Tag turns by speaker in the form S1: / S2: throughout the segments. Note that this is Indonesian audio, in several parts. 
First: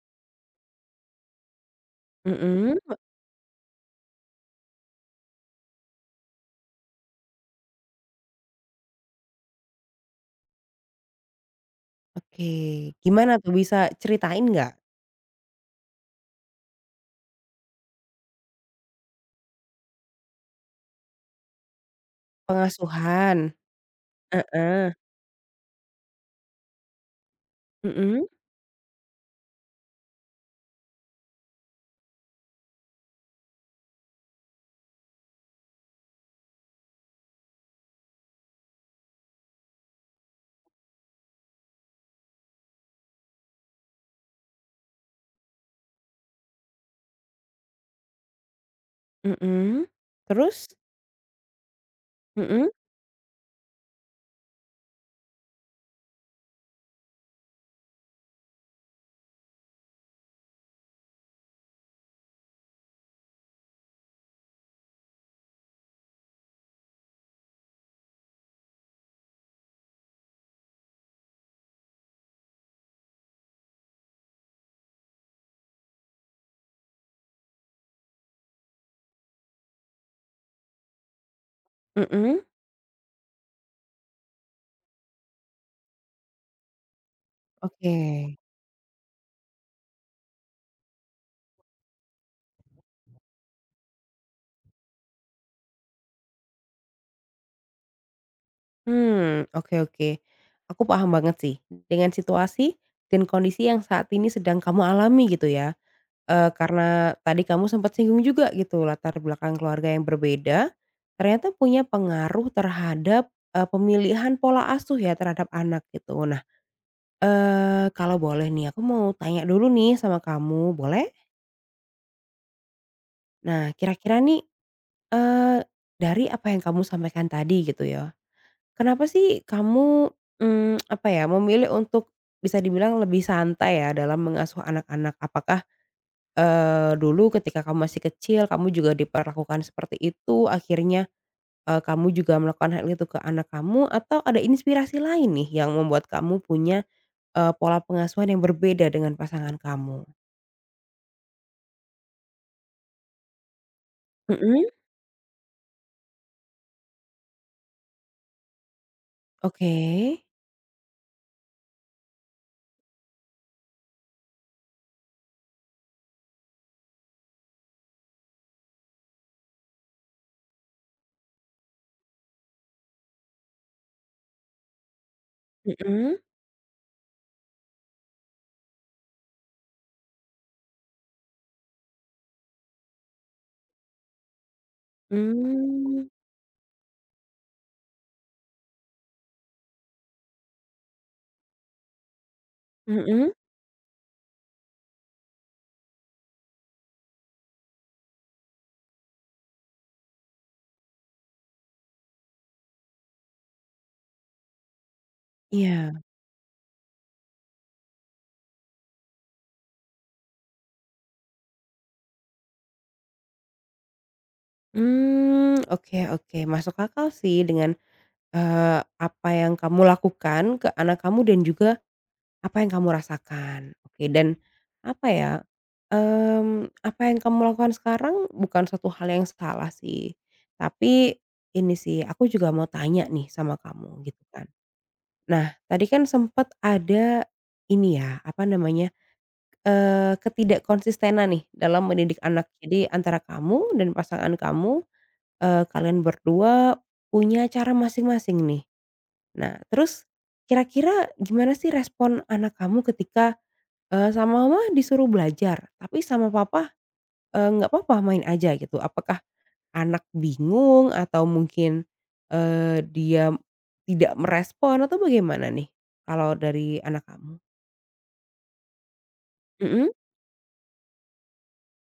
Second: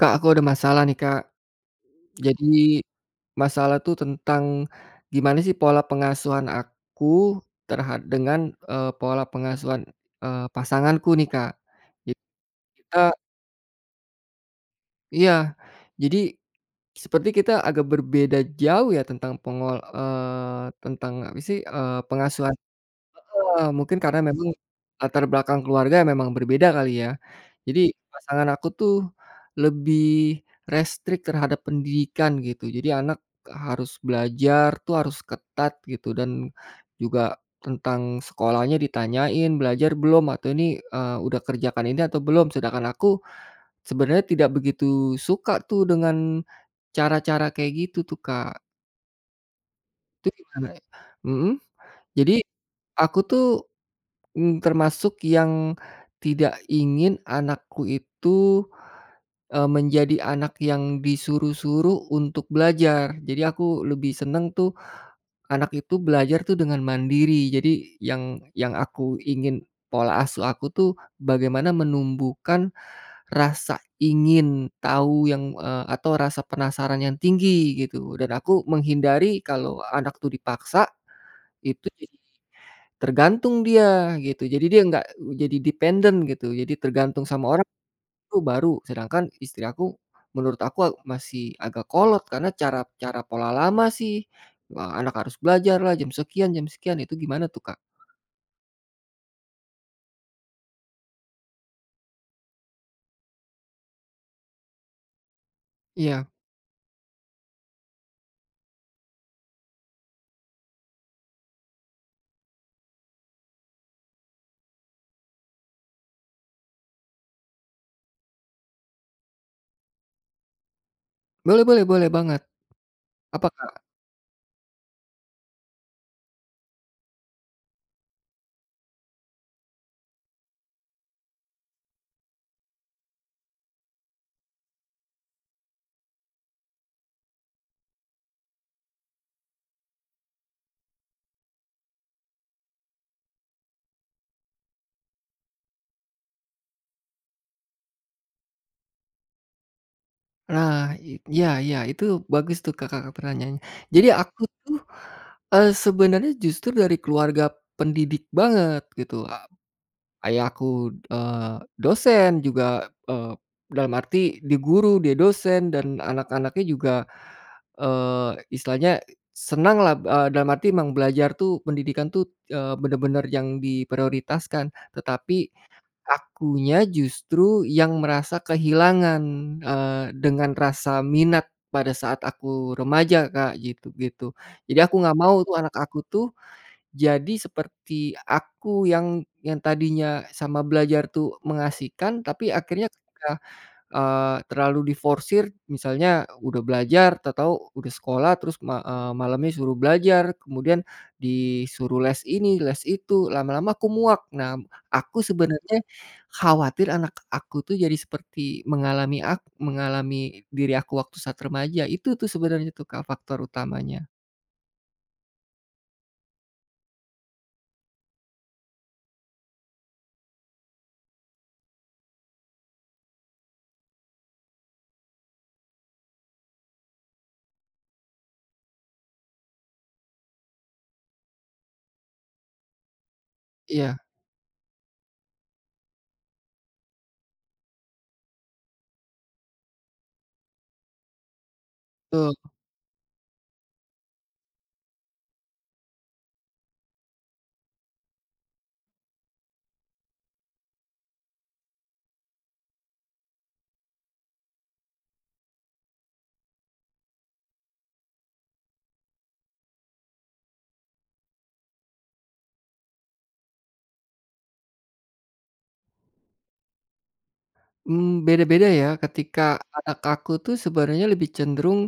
S1: Kak, aku ada masalah nih, Kak. Jadi
S2: Mhm,
S1: masalah tuh tentang gimana sih pola pengasuhan aku terhad dengan, pola pengasuhan, pasanganku nih, Kak. Jadi
S2: oke.
S1: kita
S2: Gimana tuh bisa ceritain nggak?
S1: iya, jadi seperti kita agak berbeda jauh ya tentang tentang apa sih, pengasuhan.
S2: Pengasuhan?
S1: Mungkin karena memang
S2: Heeh,
S1: latar belakang keluarga memang berbeda kali ya. Jadi
S2: mhm
S1: pasangan aku tuh lebih restrik terhadap pendidikan gitu. Jadi anak harus belajar tuh harus ketat gitu dan juga tentang sekolahnya ditanyain, "Belajar belum?" Atau ini, "Udah kerjakan ini atau belum?" Sedangkan aku sebenarnya tidak begitu suka tuh dengan cara-cara kayak gitu tuh, Kak.
S2: mhm.
S1: Itu gimana?
S2: Terus?
S1: Mhm. Jadi
S2: Mhm
S1: aku tuh, mmm, termasuk yang tidak ingin anakku itu, menjadi anak yang disuruh-suruh untuk belajar. Jadi aku lebih seneng tuh anak itu belajar tuh dengan mandiri. Jadi yang aku ingin pola asuh aku tuh bagaimana menumbuhkan rasa ingin tahu yang, atau rasa penasaran yang tinggi gitu dan aku menghindari kalau anak tuh dipaksa itu.
S2: mhm,
S1: Tergantung dia gitu, jadi dia nggak jadi dependent gitu, jadi tergantung sama orang
S2: oke.
S1: itu baru. Sedangkan istri aku, menurut aku masih agak kolot karena cara cara pola lama sih, anak harus belajar lah jam sekian, itu gimana tuh, Kak?
S2: Mmm, oke oke. Aku paham banget sih dengan situasi dan kondisi yang saat ini sedang kamu alami gitu ya.
S1: Iya,
S2: Karena tadi kamu sempat singgung juga gitu latar belakang keluarga yang berbeda, ternyata punya pengaruh terhadap, pemilihan pola asuh ya terhadap anak gitu. Nah, kalau boleh nih aku mau tanya dulu nih sama kamu, boleh?
S1: boleh boleh boleh banget. Apa,
S2: Nah
S1: Kak?
S2: kira-kira nih, eee, dari apa yang kamu sampaikan tadi gitu ya, kenapa sih kamu, apa ya, memilih untuk bisa dibilang lebih santai ya dalam mengasuh anak-anak? Apakah, dulu ketika kamu masih kecil kamu juga diperlakukan seperti itu akhirnya, kamu juga melakukan hal itu ke anak kamu atau ada inspirasi lain nih yang membuat kamu punya, pola pengasuhan yang berbeda dengan pasangan kamu?
S1: Nah, iya iya, itu bagus tuh, Kakak pertanyaannya. Jadi aku
S2: Mhm.
S1: tuh, sebenarnya justru dari keluarga pendidik banget gitu.
S2: Oke.
S1: Ayah aku, dosen juga, dalam arti dia guru, dia dosen dan anak-anaknya juga, istilahnya senanglah, dalam arti memang belajar tuh pendidikan tuh, bener-bener yang diprioritaskan. Tetapi
S2: Mhm.
S1: akunya justru yang merasa kehilangan, dengan rasa minat pada saat aku remaja, Kak, gitu gitu. Jadi aku nggak mau tuh anak aku
S2: Mmm,
S1: tuh jadi seperti aku yang tadinya sama belajar tuh mengasihkan, tapi akhirnya ketika,
S2: mhm,
S1: terlalu diforsir misalnya udah belajar tahu-tahu udah sekolah terus malamnya suruh belajar, kemudian disuruh les ini, les itu, lama-lama aku muak. Nah, aku sebenarnya
S2: iya.
S1: khawatir anak aku tuh jadi seperti mengalami mengalami diri aku waktu saat remaja, itu tuh sebenarnya tuh Kak faktor utamanya.
S2: Mmm, oke oke, masuk akal sih dengan, eee, apa yang kamu lakukan ke anak kamu dan juga apa yang kamu rasakan. Oke dan apa ya, apa yang kamu lakukan sekarang bukan suatu hal yang salah sih. Tapi ini sih, aku juga mau tanya nih sama
S1: Iya,
S2: kamu gitu kan. Nah, tadi kan sempet ada ini ya, apa namanya, ketidakkonsistenan nih dalam mendidik
S1: betul.
S2: anak. Jadi antara kamu dan pasangan kamu, kalian berdua punya cara masing-masing nih. Nah terus kira-kira gimana sih respon anak kamu ketika, sama mama disuruh belajar tapi sama papa, nggak papa main aja gitu? Apakah anak bingung atau mungkin, dia tidak merespon atau bagaimana nih kalau dari anak kamu?
S1: Mmm, beda-beda ya. Ketika
S2: Mhm
S1: anak aku tuh sebenarnya lebih cenderung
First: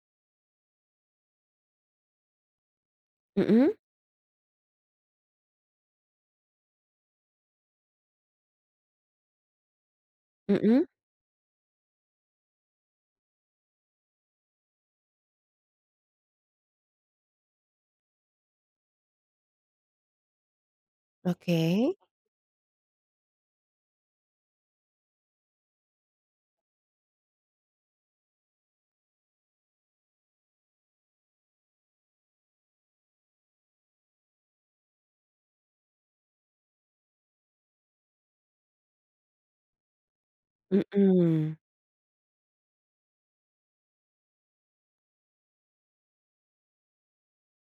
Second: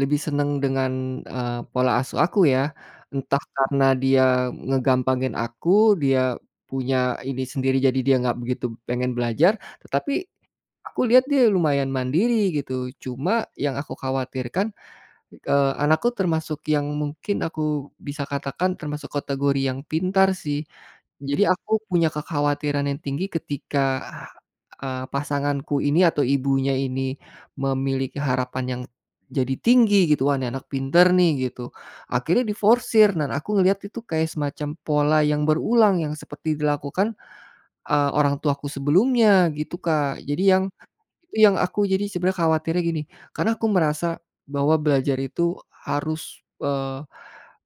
S1: lebih seneng dengan, pola asuh aku ya. Entah
S2: mhm
S1: karena dia ngegampangin aku, dia punya ini sendiri jadi dia nggak begitu pengen belajar, tetapi
S2: mhm,
S1: aku lihat dia lumayan mandiri gitu. Cuma yang aku khawatirkan, anakku termasuk yang mungkin aku bisa katakan termasuk kategori yang pintar sih. Jadi
S2: oke,
S1: aku punya kekhawatiran yang tinggi ketika, pasanganku ini atau ibunya ini memiliki harapan yang jadi tinggi gitu, "Wah ini anak pinter nih," gitu. Akhirnya diforsir dan aku ngelihat itu kayak semacam pola yang berulang yang seperti dilakukan, orang tuaku sebelumnya gitu, Kak. Jadi yang itu yang
S2: mhm.
S1: aku jadi sebenarnya khawatirnya gini, karena aku merasa bahwa belajar itu harus,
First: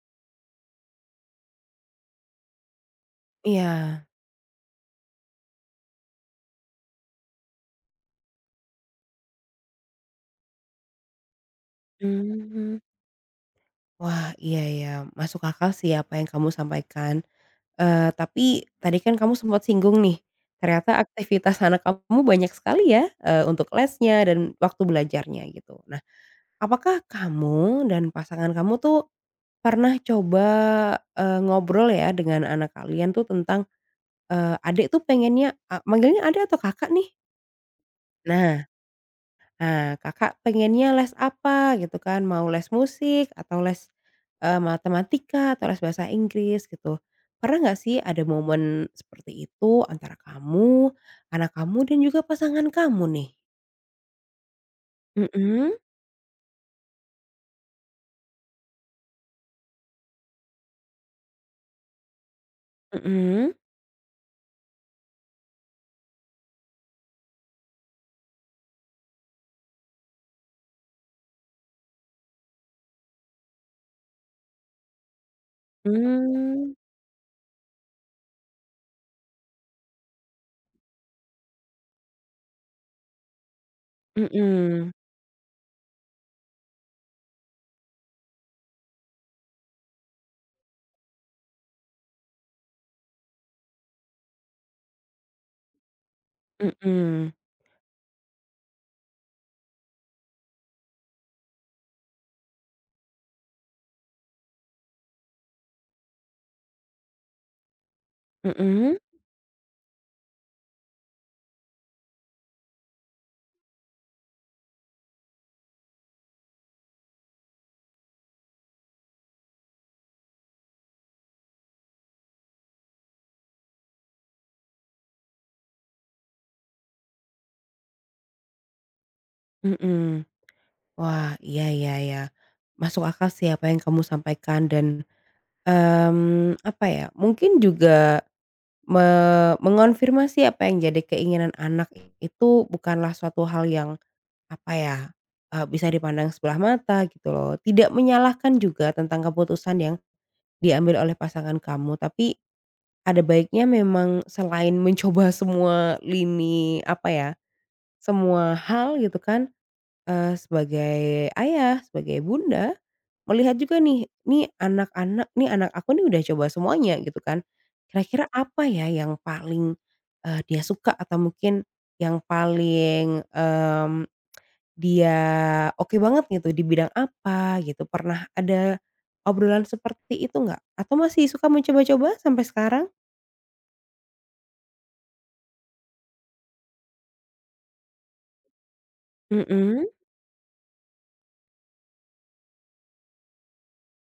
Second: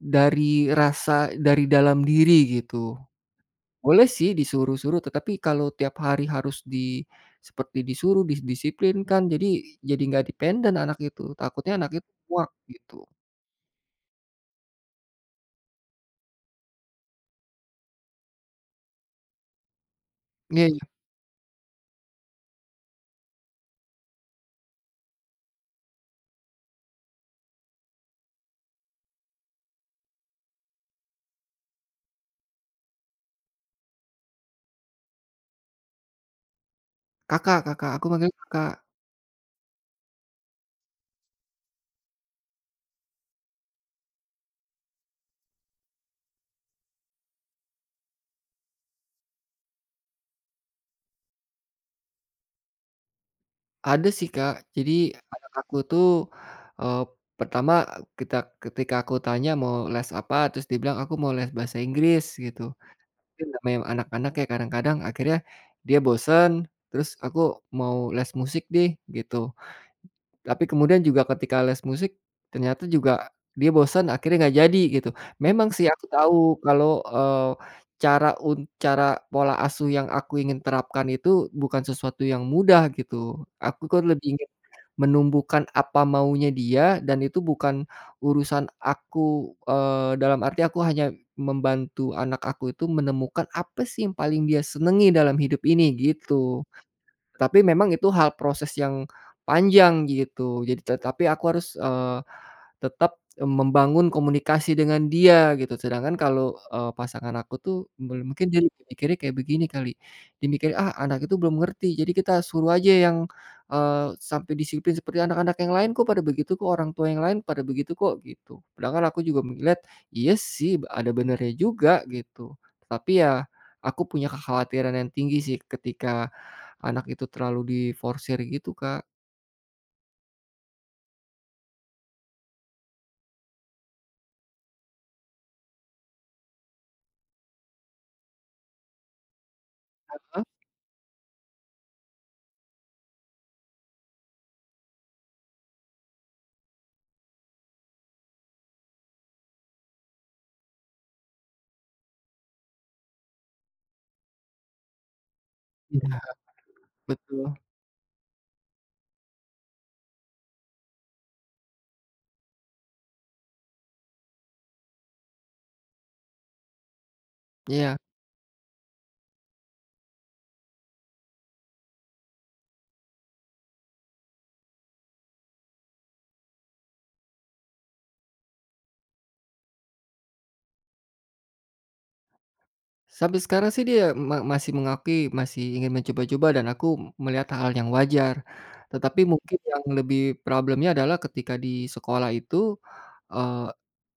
S1: dari rasa dari dalam diri gitu.
S2: Iya,
S1: Boleh sih disuruh-suruh, tetapi kalau tiap hari harus di seperti disuruh, didisiplinkan, jadi nggak dependen anak itu, takutnya anak itu muak
S2: mmm,
S1: gitu.
S2: wah, iya ya, masuk akal sih apa yang kamu sampaikan, tapi tadi kan kamu sempat singgung nih,
S1: Iya iya,
S2: ternyata aktivitas anak kamu banyak sekali ya, untuk lesnya dan waktu belajarnya gitu. Nah, apakah kamu dan pasangan kamu tuh pernah coba, ngobrol ya dengan anak kalian tuh tentang, adik tuh pengennya manggilnya adik atau kakak nih?
S1: Kakak Kakak, aku manggilnya
S2: Nah
S1: Kakak.
S2: Nah, Kakak pengennya les apa gitu kan, mau les musik atau les, matematika atau les bahasa Inggris gitu. Pernah nggak sih ada momen seperti itu antara kamu, anak kamu dan juga pasangan kamu nih?
S1: Ada sih, Kak. Jadi anak aku
S2: Mhm,
S1: tuh, eee, pertama kita ketika aku tanya mau les apa, terus dia bilang, "Aku mau les bahasa Inggris," gitu. Mungkin
S2: mhm,
S1: namanya anak-anak ya kadang-kadang akhirnya dia bosen, terus, "Aku mau les musik deh," gitu. Tapi kemudian juga ketika les musik, ternyata juga dia bosen, akhirnya nggak jadi gitu. Memang sih aku tahu
S2: mmm,
S1: kalau, cara pola asuh yang aku ingin terapkan itu bukan sesuatu yang mudah gitu. Aku kan lebih ingin
S2: mhm,
S1: menumbuhkan apa maunya dia dan itu bukan urusan aku, dalam arti aku hanya membantu anak aku itu menemukan apa sih yang paling dia senangi dalam hidup ini, gitu.
S2: mhm,
S1: Tapi memang itu hal proses yang panjang gitu, jadi tetapi aku harus, tetap, membangun komunikasi dengan dia gitu, sedangkan kalau, pasangan aku tuh mungkin dia lebih
S2: mhm,
S1: mikirnya kayak begini kali, dia mikir, "Ah, anak itu belum ngerti, jadi kita suruh aja yang, eee, sampai disiplin seperti anak-anak yang lain kok pada begitu kok, orang tua yang lain pada begitu kok," gitu. Sedangkan aku juga melihat, iya sih ada benernya juga gitu, tapi ya aku punya kekhawatiran yang tinggi sih ketika anak itu terlalu diforsir gitu, Kak.
S2: mhm. Wah, iya iya iya. Masuk akal sih apa yang kamu sampaikan dan, apa ya, mungkin juga
S1: Heeh,
S2: mengonfirmasi apa yang jadi keinginan anak itu bukanlah suatu hal yang, apa ya, bisa dipandang sebelah mata gitu loh. Tidak menyalahkan juga tentang keputusan yang diambil oleh pasangan kamu, tapi ada baiknya memang selain mencoba semua
S1: iya.
S2: lini, apa ya,
S1: Betul,
S2: semua hal gitu kan, sebagai ayah, sebagai bunda melihat juga nih, nih anak-anak nih anak aku nih udah coba semuanya gitu kan.
S1: iya.
S2: Kira-kira apa ya yang paling, dia suka atau mungkin yang paling, mmm, dia oke banget gitu di bidang apa gitu, pernah ada obrolan seperti itu nggak? Atau masih suka mencoba-coba sampai sekarang?
S1: Sampai sekarang sih dia masih mengakui, masih ingin mencoba-coba dan aku melihat hal yang wajar. Tetapi mungkin yang
S2: Mhm
S1: lebih problemnya adalah ketika di sekolah itu, eee,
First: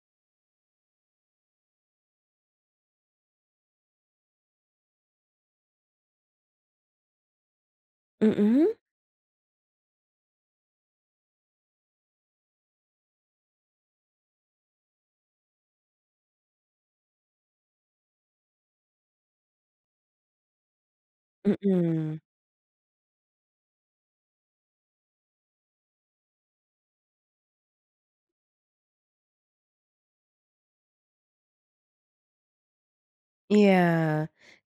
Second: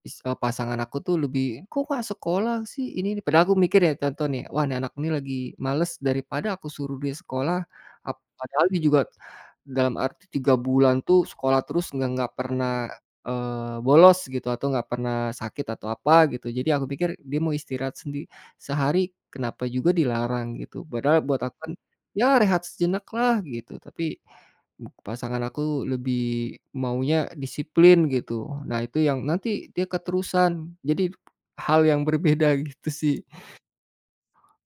S1: pasangan aku tuh lebih, "Kok nggak sekolah sih ini ini?" Padahal aku mikir ya contoh nih, "Wah nih anak ini lagi males daripada aku suruh dia sekolah." Padahal
S2: mhm
S1: dia juga dalam arti 3 bulan tuh sekolah terus nggak pernah, bolos gitu atau nggak pernah sakit atau apa gitu. Jadi aku pikir dia mau istirahat sendiri sehari, kenapa juga dilarang gitu, padahal buat aku kan,
S2: mhm.
S1: ya rehat sejenak lah gitu, tapi pasangan aku lebih maunya disiplin gitu. Nah itu yang nanti dia keterusan, jadi hal yang berbeda gitu sih.
S2: Iya,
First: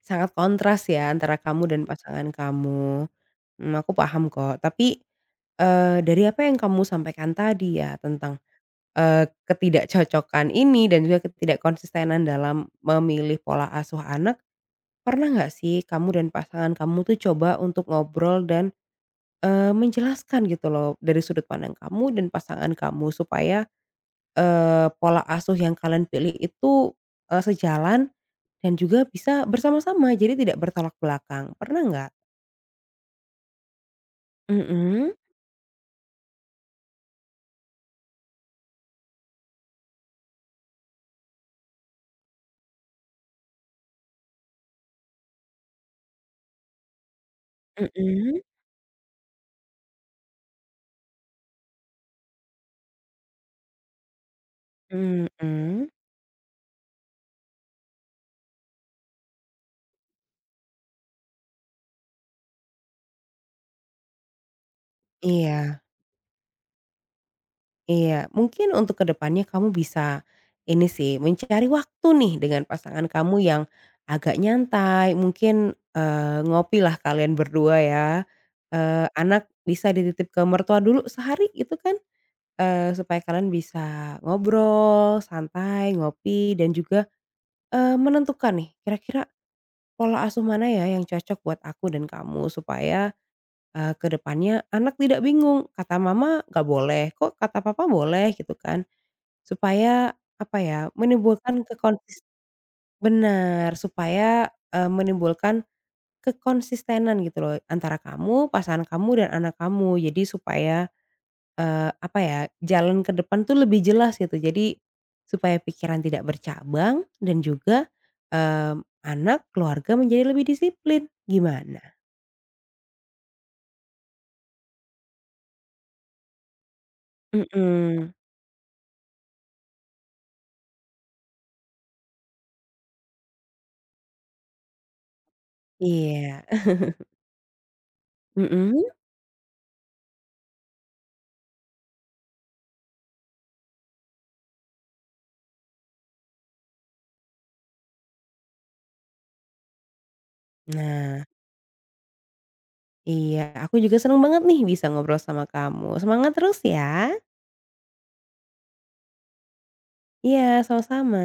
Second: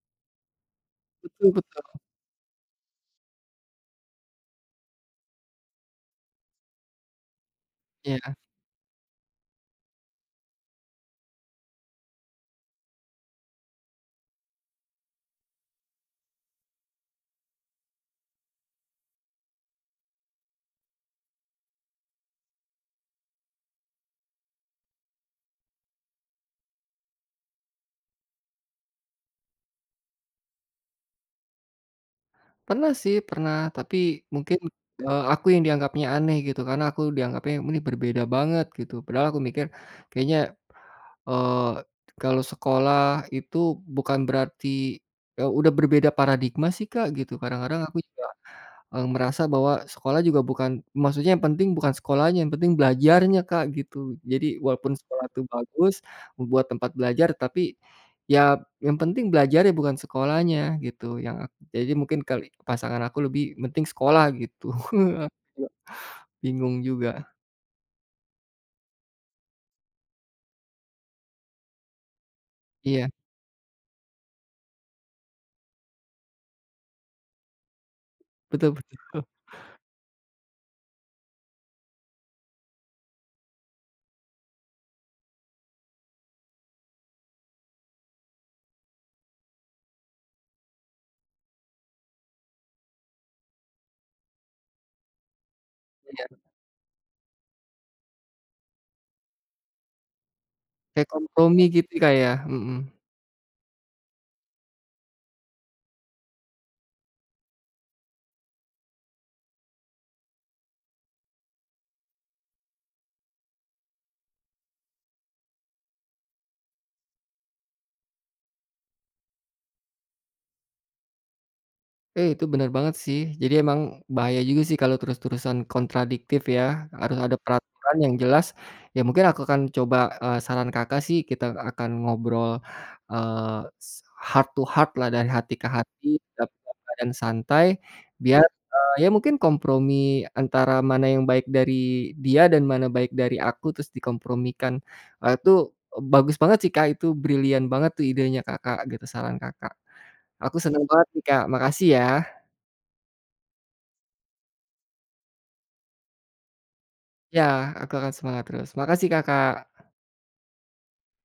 S2: sangat kontras ya antara
S1: Betul
S2: kamu dan
S1: betul,
S2: pasangan kamu. Mmm, aku paham kok, tapi dari apa yang kamu sampaikan tadi ya
S1: iya.
S2: tentang, ketidakcocokan ini dan juga ketidakkonsistenan dalam memilih pola asuh anak, pernah nggak sih kamu dan pasangan kamu tuh coba untuk ngobrol dan, menjelaskan gitu loh dari sudut pandang kamu dan pasangan kamu supaya, pola asuh yang kalian pilih itu, sejalan dan juga bisa bersama-sama jadi tidak bertolak belakang, pernah nggak?
S1: Pernah sih, pernah, tapi mungkin,
S2: Mhm,
S1: aku yang dianggapnya aneh gitu, karena aku dianggapnya ini berbeda banget gitu, padahal aku mikir kayaknya, Eee, kalau sekolah itu bukan berarti ya udah berbeda paradigma sih, Kak, gitu. Kadang-kadang aku juga,
S2: mhm,
S1: merasa bahwa sekolah juga bukan maksudnya yang penting bukan sekolahnya, yang penting belajarnya, Kak, gitu. Jadi walaupun sekolah itu
S2: mhm,
S1: bagus, membuat tempat belajar, tapi ya yang penting belajarnya bukan sekolahnya gitu, yang jadi mungkin kali pasangan aku lebih penting sekolah gitu.
S2: iya.
S1: Bingung juga.
S2: Iya, mungkin untuk kedepannya kamu bisa ini sih, mencari waktu nih dengan pasangan
S1: Iya,
S2: kamu yang agak nyantai, mungkin, ngopi lah kalian berdua ya,
S1: betul betul.
S2: anak bisa dititip ke mertua dulu sehari itu kan, supaya kalian bisa ngobrol, santai, ngopi dan juga, menentukan nih kira-kira pola asuh mana ya yang cocok buat aku dan kamu supaya, ke anak tidak bingung, "Kata
S1: Iya,
S2: mama nggak boleh, kok kata papa boleh?" Gitu kan. Supaya, apa ya,
S1: kayak kompromi
S2: menimbulkan
S1: gitu, Kak, ya. Mhm.
S2: benar, supaya, menimbulkan kekonsistenan gitu loh antara kamu, pasangan kamu, dan anak kamu. Jadi supaya, apa ya, jalan ke depan tuh lebih jelas gitu. Jadi, supaya pikiran tidak bercabang dan juga, anak, keluarga menjadi lebih disiplin. Gimana?
S1: Eh, itu bener banget sih. Jadi emang bahaya juga sih kalau terus-terusan kontradiktif ya, harus ada peraturan yang
S2: Mhm.
S1: jelas. Ya mungkin aku akan coba, saran Kakak sih kita akan ngobrol, heart to heart lah dari hati ke hati,
S2: Iya.
S1: tapi dalam keadaan santai biar,
S2: Mhm?
S1: ya mungkin kompromi antara mana yang baik dari dia dan mana baik dari aku terus dikompromikan. Itu bagus banget sih Kak, itu brilian banget tuh idenya Kakak gitu, saran Kakak. Aku senang banget nih
S2: Nah,
S1: Kak, makasih ya.
S2: iya. Aku juga senang banget nih bisa ngobrol sama kamu. Semangat terus ya.
S1: Ya, aku akan semangat terus. Makasih Kakak,
S2: Iya, sama-sama.